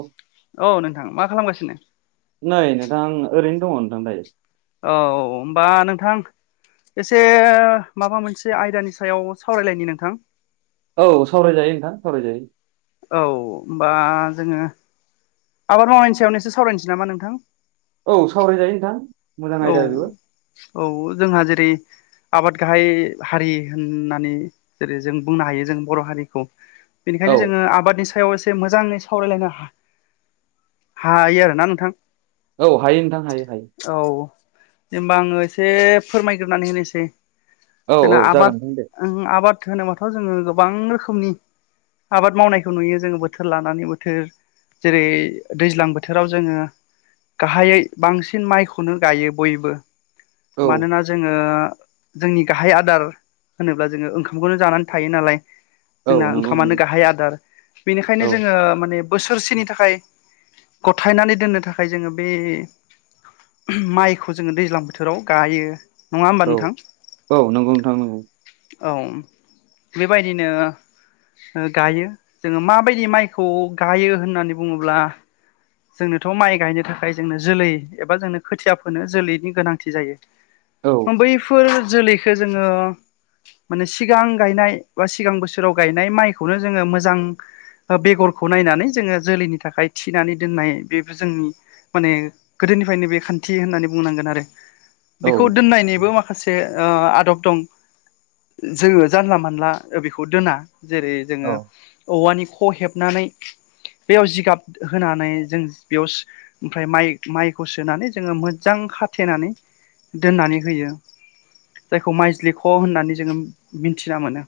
औ। औ नोंथां मा खालामगासिनो? नै नोंथां आं ओरैनो दङ नोंथां दायो। औ औ हबा नोंथां एसे माबा मोनसे आयदानि सायाव सावरायलायनि नोंथां औ सावरायजायो नोंथां सावराय जायो। औ होमबा जोङो आबाद मावनायनि सायाव एस सावरायसै नामा नोंथां? औ सावरायजायो नोंथां। मोजां औ आयदा बेबो औ जोंहा जेरै आबाद गाहाय हारि होननानै जेरै जों बुंनो हायो जों बर' हारिखौ औ बेनिखायनो जो आबादनि सा सायाव एसे मोजाङै सावरायलायनो हा -हायो आरोना नोंथां? औ हायो नोंथां हायो हायो। औ जेनबा आङो एसे फोरमायग्रोनानै होनोसै। औ जोंना औ जागोन आबाद नोंथां दे आबाद होनोबाथ' जोङो गोबां रोखोमनि आबाद मावनायखौ नुयो जोङो बोथोर लानानै बोथोर जेरै दैज्लां बोथोराव जोङो गाहायै बांसिन माइखौनो गायो बयबो औ मानोना जोङो जोंनि गाहाय आदार होनोब्ला जोङो ओंखामखौनो जानानै थायो नालाय औ जोंना नंगौ ओंखामानो नंगौ गाहाय आदार बेनिखायनो औ जोङो माने बोसोरसेनि थाखाय गथायनानै दोननो थाखाय जोङो बे माइखौ जोङो दैज्लां बोथोराव गायो नङा होमबा औ नोंथां? औ नंगौ नोंथां नंगौ औ बेबायदिनो गायो जोङो माबायदि माइखौ गायो होननानै बुङोब्ला जोंनोथ' माइ गायनो थाखाय जोंनो जोलै एबा जोंनो खोथिया फोनो जोलैनि गोनांथि जायो। औ। बैफोर जोलैखो जोङो माने सिगां गायनाय बा सिगां बोसोराव गायनाय माइखौनो जोङो मोजां बेगरखौ नायनानै जोङो जोलैनि थाखाय थिनानै दोननाय बेबो जोंनि माने गोदोनिफ्रायनो बे खान्थि होननानै बुंनांगोन आरो औ बेखौ दोननायनिबो माखासे आदब दं। जोङो जानला मानला बेखौ दोना जेरै औ जोङो औवानि ख' हेबनानै बेयाव जिगाब होना नै जों बेयाव ओमफ्राय माइ माइखौ सोनानै जोङो मोजां खाथेनानै दोननानै होयो। जायखौ माइज्लिख' होननानै जोङो मिथिना मोनो।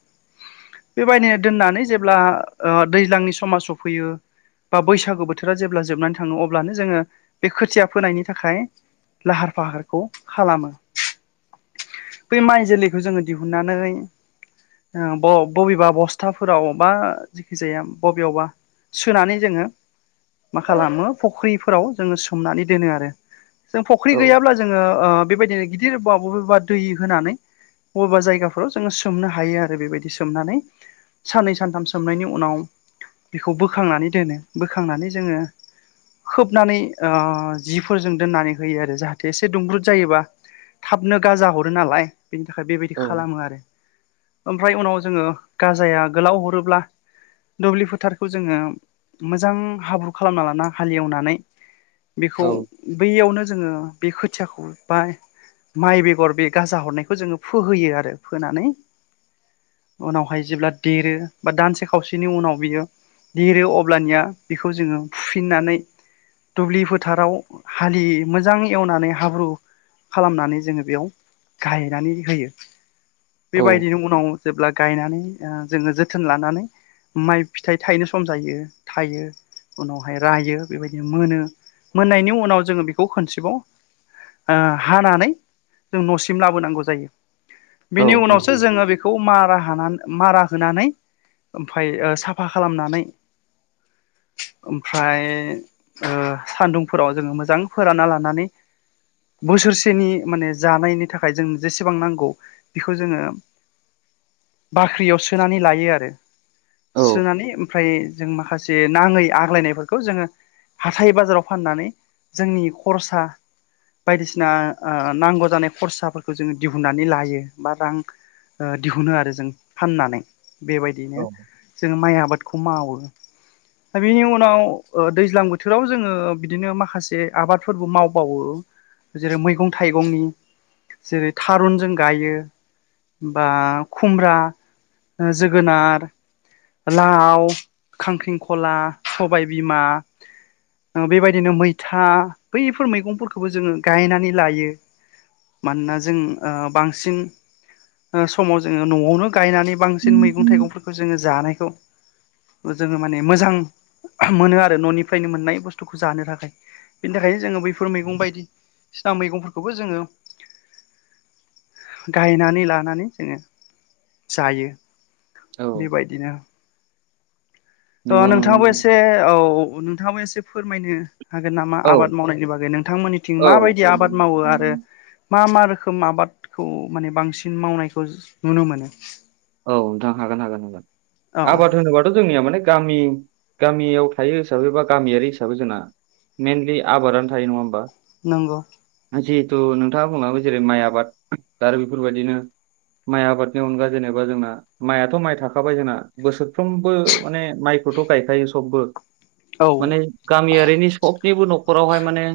बेबायदिनो दोननानै जेब्ला दैज्लांनि समाजाव फैयो बा बैसागो बोथोर बोथोरा जेब्ला जोबनानै थाङो अब्लानो जोङो बे खोथिया फोनायनि थाखाय लाहार फाहारखौ खालामो। बै माइ जोलैखौ जोङो दिहुननानै, बबेबा बस्थाफोरावबा जेखि जाया बबेयावबा, सोनानै जोङो, मा खालामो फुख्रिफोराव जोङो सोमनानै दोनो आरो जों औ फुख्रि गैयाब्ला, जोङो ओ बेबायदिनो गिदिर बा बबेबा दै होनानै, बबेबा जायगाफोराव जोङो सोमनो हायो आरो बेबायदि सोमनानै, साननै सानथाम सोमनायनि उनाव बेखौ बोखांनानै दोनो बोखांनानै, जोङो खोबनानै ओ जिफोरजों दोननानै होयो आरो जाहाथे एसे दुंब्रुद जायोबा, थाबनो गाजा हरो नालाय बेनि थाखाय बेबायदि औ खालामो आरो ओमफ्राय उनाव जोङो गाजाया आगोलाव हरोब्ला, दुब्लि फोथारखौ जोङो मोजां हाब्रु, खालामना लाना हालेएवनानै बेखौ, बैयावनो जोङो बे खोथियाखौ बा माइ बेगर बे गाजा हरनायखौ जोङो फोहोयो आरो फोनानै, उनावहाय जेब्ला देरो बा दानसे खावसेनि उनाव बियो, दिरो अब्लानिया बेखौ जोङो फुफिननानै, दुब्लि फोथाराव हालि मोजां एवनानै हाब्रु खालामनानै जोंङो बेयाव गायनानै होयो औ बेबायदिनो उनाव जेब्ला, गायनानै जोंङो जोथोन लानानै माइ फिथाइ थायनो सम जायो थायो। उनावहाय रायो बेबायदि मोनो मोननायनि उनाव जोंङो बेखौ खनसेबाव, ओ हानानै जों न'सिम लाबोनांगौ जायो औ बेनि नंगौ उनावसो जोंङो बेख खौ मारा हानानै मारा होनानै ओमफाय ओ साफा खालामनानै, ओमफ्राय ओ‌ सान्दुंफोराव जोंङो मोजां फोरानना लानानै, बोसोरसेनि माने जानायनि थाखाय जों जेसेबां नांगौ। बेखौ जोंङो बाख्रियाव सोनानै लायो आरो औ सुनानै ओमफ्राय जों माखासे, नांङै आग्लायनायफोरखौ जोंङो हाथाय बाजाराव फाननानै जोंनि खरसा, बायदिसिना ओ नांगौ जानाय खरसाफोरखौ जोंङो दिहुननानै लायो बा रां दिहुनो आरो जों फाननानै औ बेबायदिनो जों माइ आबादखौ मावो, दा बिनि उनाव दैज्लां बोथोराव जोंङो बिदिनो माखासे आबादफोरबो मावबावो, जेरै मैगं थाइगंनि जेरै थारुनजों गायो। बा खुमब्रा जोगोनार, लाव खांख्रिंखला सबाय बिमा, बेबायदिनो मैथा बैफोर मैगंफोरखौबो जोंङो गायनानै लायो। मानोना जों ओ बांसिन, ओ समाव जोंङो न'आवनो गायनानै बांसिन मैगं थाइगंफोरखौ जोंङो जानायखौ, जोंङो माने मोजां मोनो आरो न'निफ्रायनो मोननाय बुस्थुखौ जानो थाखाय, बेनि थाखायनो जोंङो बैफोर मैगं बायदिसिना मैगंफोरखौबो जोंङो। गायनानै लानानै जोंङो जायो औ बेबायदिनो, अ नंगौ नंगौ नोंथांङाबो एसे औ नोंथांङाबो एसे फोरमायनो, हागोन नामा? औ आबाद मावनायनि बागै नोंथांमोननिथिं औ औ माबायदि आबाद मावो आरो मा मा रोखोम आबादखौ माने बांसिन मावनायखौ नुनो मोनो? औ नोंथां हागोन हागोन हागोन औ आबाद होनोबाथ' जोंनिया माने गामि गामियाव थायो हिसाबै बा गामियारि हिसाबै जोंना, मेनलि आबादानो थायो नंङा होमबा, नंगौ। जिहेथु नोंथांङा बुंलाङो जेरै माइ आबाद आरो बेफोरबायदिनो, माइ आबादनि अनगा जेनेबा जोंना, माइथ' माइ थाखाबाय जोंना बोसोरफ्रोमबो माने माइखौथ' गायखायो सबबो, औ माने गामियारिनि सबनिबो न'खरावहाय माने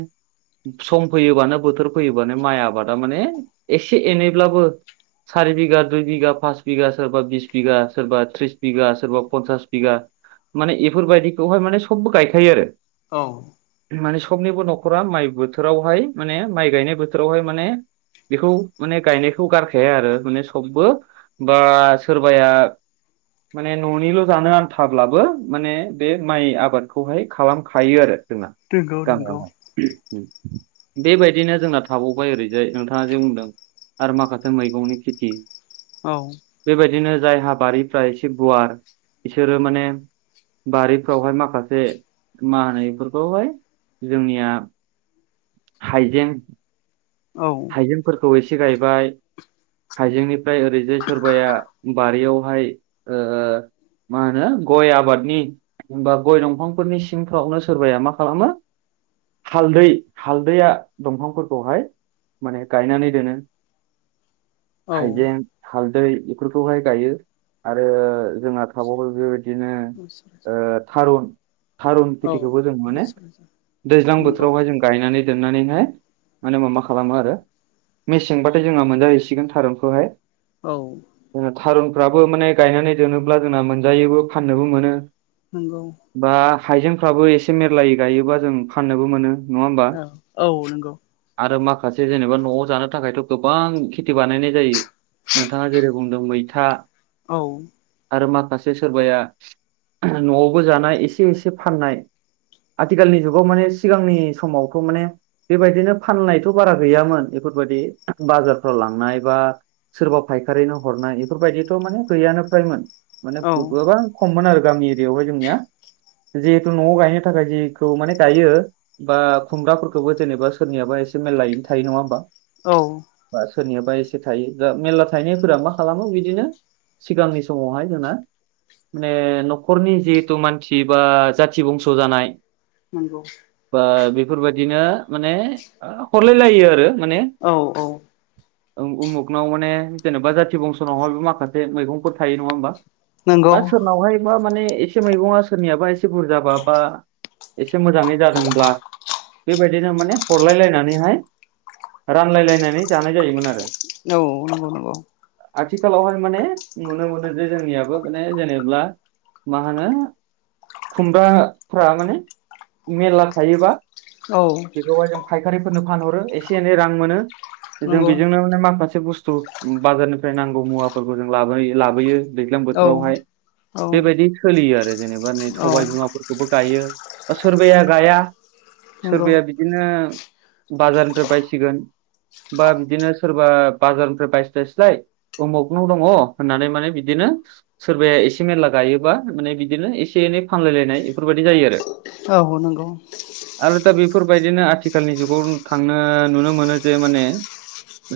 सम फैयोबानो, बोथोर फैयोबानो माइ आबादा माने एसे एनैब्लाबो सारि बिगघा दइ बिघा फास बिगा सोरबा बिस बिघा सोरबा त्रिस बिगा सोरबा पन्सास बिघा माने बेफोरबायदिखौहाय माने सब गायखायो आरो। औ। माने सबनिबो न'खरा माइ बोथोरावहाय माने माइ गायनाय बोथोरावहाय माने बेखौ माने गायनायखौ गारखाया आरो माने सबबो बा सोरबाया माने न'निल' जानो आन्थाब्लाबो माने बे माइ आबादखौहाय खालामखायो आरो जोंना। नंगौ नंगौ गामियावनो। बेबायदिनो जोंना थाबावबाय ओरैजाय नोंथांङा जे बुंदों आरो माखासे मैगंनि खेथि। औ। बेबायदिनो जायहा बारिफ्रा एसे गुवार बिसोरो माने बारिफ्रावहाय माखासे मा होनो बेफोरखौहाय जोंनिया हाइजें औ। जेंफोरखौ एसे गायबाय। हाइजेंनिफ्राय ओरैजाय सोरबाया बारियावहाय ओ मा होनो गय आबादनि बा गय दंफांफोरनि सिंफ्रावनो सोरबाया मा खालामो हालदै हालदैया दंफांफोरखौहाय माने गायनानै दोनो हाइजें हालदै बेफोरखौहाय गायो आरो जोंना थाबायबाय बेबायदि दिनो ओ थारुन थारुन औ खेथिखौबो जों माने दैज्लां नंगौ बोथोरावहाय जों गायनानै दोननानैहाय माने मा खालामो आरो मेसेंबाथाय जोंहा मोनजाहैसिगोन थारुनखौहाय। औ। थारुनफ्राबो माने गायनानै दोनोब्ला जोंना मोनजायोबो फाननोबो मोनो। नोंगौ। बा हाइजेंफ्राबो एसे मेरलायै गायोबा जों फाननोबो मोनो। नङा होमबा औ औ नंगौ आरो मा खासे जेनेबा न'आव जानो थाखायथ' गोबां खेथि बानायनाय जायो। नोंथाङा जेरै बुंदों मैथा औ। आरो माखासे सोरबाया न'आवबो जानाय एसे एसे फाननाय आथिखालनि जुगाव माने सिगांनि समावथ' माने बेबायदिनो फाननाय थ' बारा गैयामोन बेफोरबायदि बाजारफ्राव लांनाय बा सोरबा फायखारिनो हरनाय बेफोरबायदिथ' माने गैयानो फ्रायमोन माने औ गोबां खममोन आरो गामि एरियायावहाय जोंनिया जिहेथु न'आव गायनो थाखाय जिखौ माने गायो बा खुमब्राफोरखौबो जेनेबा सोरनियाबा एसे मेरलायैनो थायो नङा होमबा? औ। बा सोरनियाबा एसे थायो दा मेरला थायनायफोरा मा खालामो बिदिनो सिगांनि समावहाय जोंना माने न'खरनि जिहेथु मानसि बा जाथि बंस' जानाय नोंगौ। बा बेफोरबायदिनो माने हरलाय लायो आरो माने। औ औ। उमुगनाव माने जेनेबा जाथि बंसनावहायबो माखासे मैगंफोर थायो। नङा होमबा? नंगौ बा सोरनावहाय बा माने एसे मैगंआ सोरनियाबा एसे बुरजाबा बा एसे मोजाङै जादोंब्ला बेबायदिनो माने हरलायलायनानैहाय रानलायलायनानै जानाय जायोमोन आरो औ नंगौ नंगौ। आथिखालावहाय माने नुनो मोनो जे जोंनियाबो माने जेनेब्ला मा होनो खुमब्राफ्रा माने मेरला थायोबा औ। बेवहाय जों फायखारिफोरनो फानहरो एसे एनै रां मोनो जों नंगौ बेजोंनो माने माखासे बुस्थु बाजारनिफ्राय नांगौ मुवाफोरखौ जों लाबो लाबोयो। दैज्लां औ बोथोरावहाय औ बेबायदि सोलियो आरो जेनेबा नै औ सबाय बिमाफोर खौबो गायो सोरबाया गाया नंगौ सोरबाया बिदिनो बाजारनिफ्राय बायसिगोन बा बिदिनो सोरबा बाजारनिफ्राय बायस्लायस्लाय उमुगनाव दङ होननानै माने बिदिनो सोरबाया एसे मेरला गायोबा माने बिदिनो एसे एनै फानलायलायनाय एफोरबायदि जायो आरो। औ नंगौ। आरो दा बेफोरबायदिनो आथिखालनि जुगाव थांनो नुनो मोनो जे माने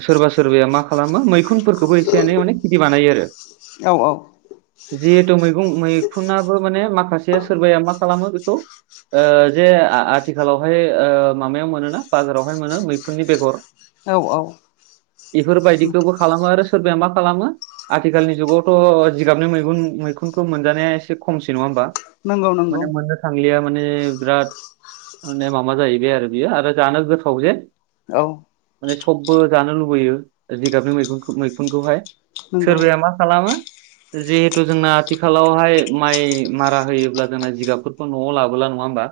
सोरबा सोरबाया मा खालामो मैखुनफोरखौबो एसे एनै माने खेथि बानायो आरो औ औ जिहेथु मैगं मैखुनाबो माने माखासेया सोरबाया मा खालामो बेखौ ओ जे आ-आथिखालावहाय ओ माबायाव मोनोना बाजारावहाय मोनो मैखुननि बेगर औ बेफोरबायदिखौबो खालामबा आरो सोरबाया मा खालामो आथिखालनि जुगावथ' जिगाबनि मैगुन मैखुनखौ मोनजानाया एसे खमसै नङा होमबा नंगौ नंगौ माने मोननो थांलिया माने बिराद माने माबा जाहैबाय आरो बियो आरो जानो गोथाव जे औ माने सबबो जानो लुबैयो जिगाबनि मैुनखुन मैखुनखौहाय नंगौ सोरबाया मा खालामो जिहेथु जोंना आथिखालावहाय माइ मारा होयोब्ला जोंना जिगाबफोर खौ न'आव लाबोला नङा होमबा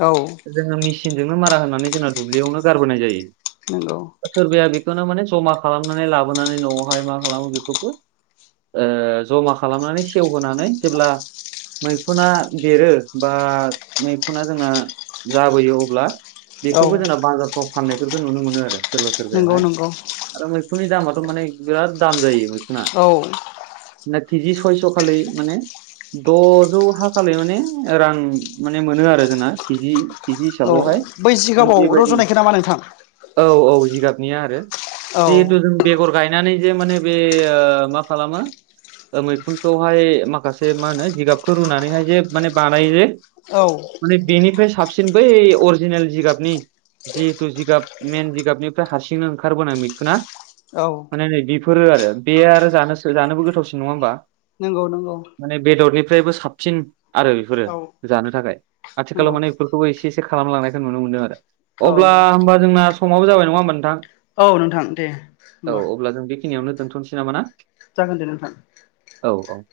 औ जोङो मेचिनजोंनो मारा होनानै जोंना दुब्लियावनो गारबोनाय जायो। नोंगौ सोरबाया बेखौनो माने जमा खालामनानै लाबोनानै न'आवहाय मा खालामो बेफोरखौ ओ जमा खालामनानै सेवहोनानै जेब्ला मैखुना देरो बा मैखुना जोंना जाबोयो अब्ला बेखौबो औ जोंना बाजारफ्राव फाननायफोरखौ नुनो मोनो आरो सोरबा नंगौ सोरबायाहाय। नंगौ आरो मैखुननि दामाथ' माने बिराद दाम जायो मैखुना। औ ना केजि सयस'खालै माने द'जौ हाखालाय माने रां माने मोनो आरो जोंना केजि। किजि औ हिसाबावहाय बै माने जिगाबाव बेबायदि रज'नायखो नामा नोंथां? औ औ जिगाबनिया आरो औ जिहेतु जों बेगर गायनानै जे माने बे ओ मा खालामो मैखुनखौहाय माखासे मा होनो जिगाबखौ रुनानैहाय जे माने बानायो जे औ [unintelligible] बेनिफ्राय साबसिन बै अर जिनेल जिगाबनि जिहेथु जिगाब मेन जिगाबनिफ्राय हारसिंनो ओंखारबोनाय मैखुना औ माने नै बेफोरो आरो बेयो आरो जानोसो जानोबो गोथावसिन नङा होमबा नंगौ नंगौ। माने बेदरनिफ्रायबो साबसिन आरो बेफोरो औ जानो थाखाय आथिखालाव नंगौ माने बेफोरखौबो एसे एसे खालामलांनायखौ नुनो मोनदों आरो अब्ला औ होमबा जोंना समाबो जाबाय नङा होमबा नोंथां? औ नोंथां दे औ होमबा अब्ला जों बेखिनियावनो दोनथ'नोसै नामा ना? जागोन दे नोंथां। औ औ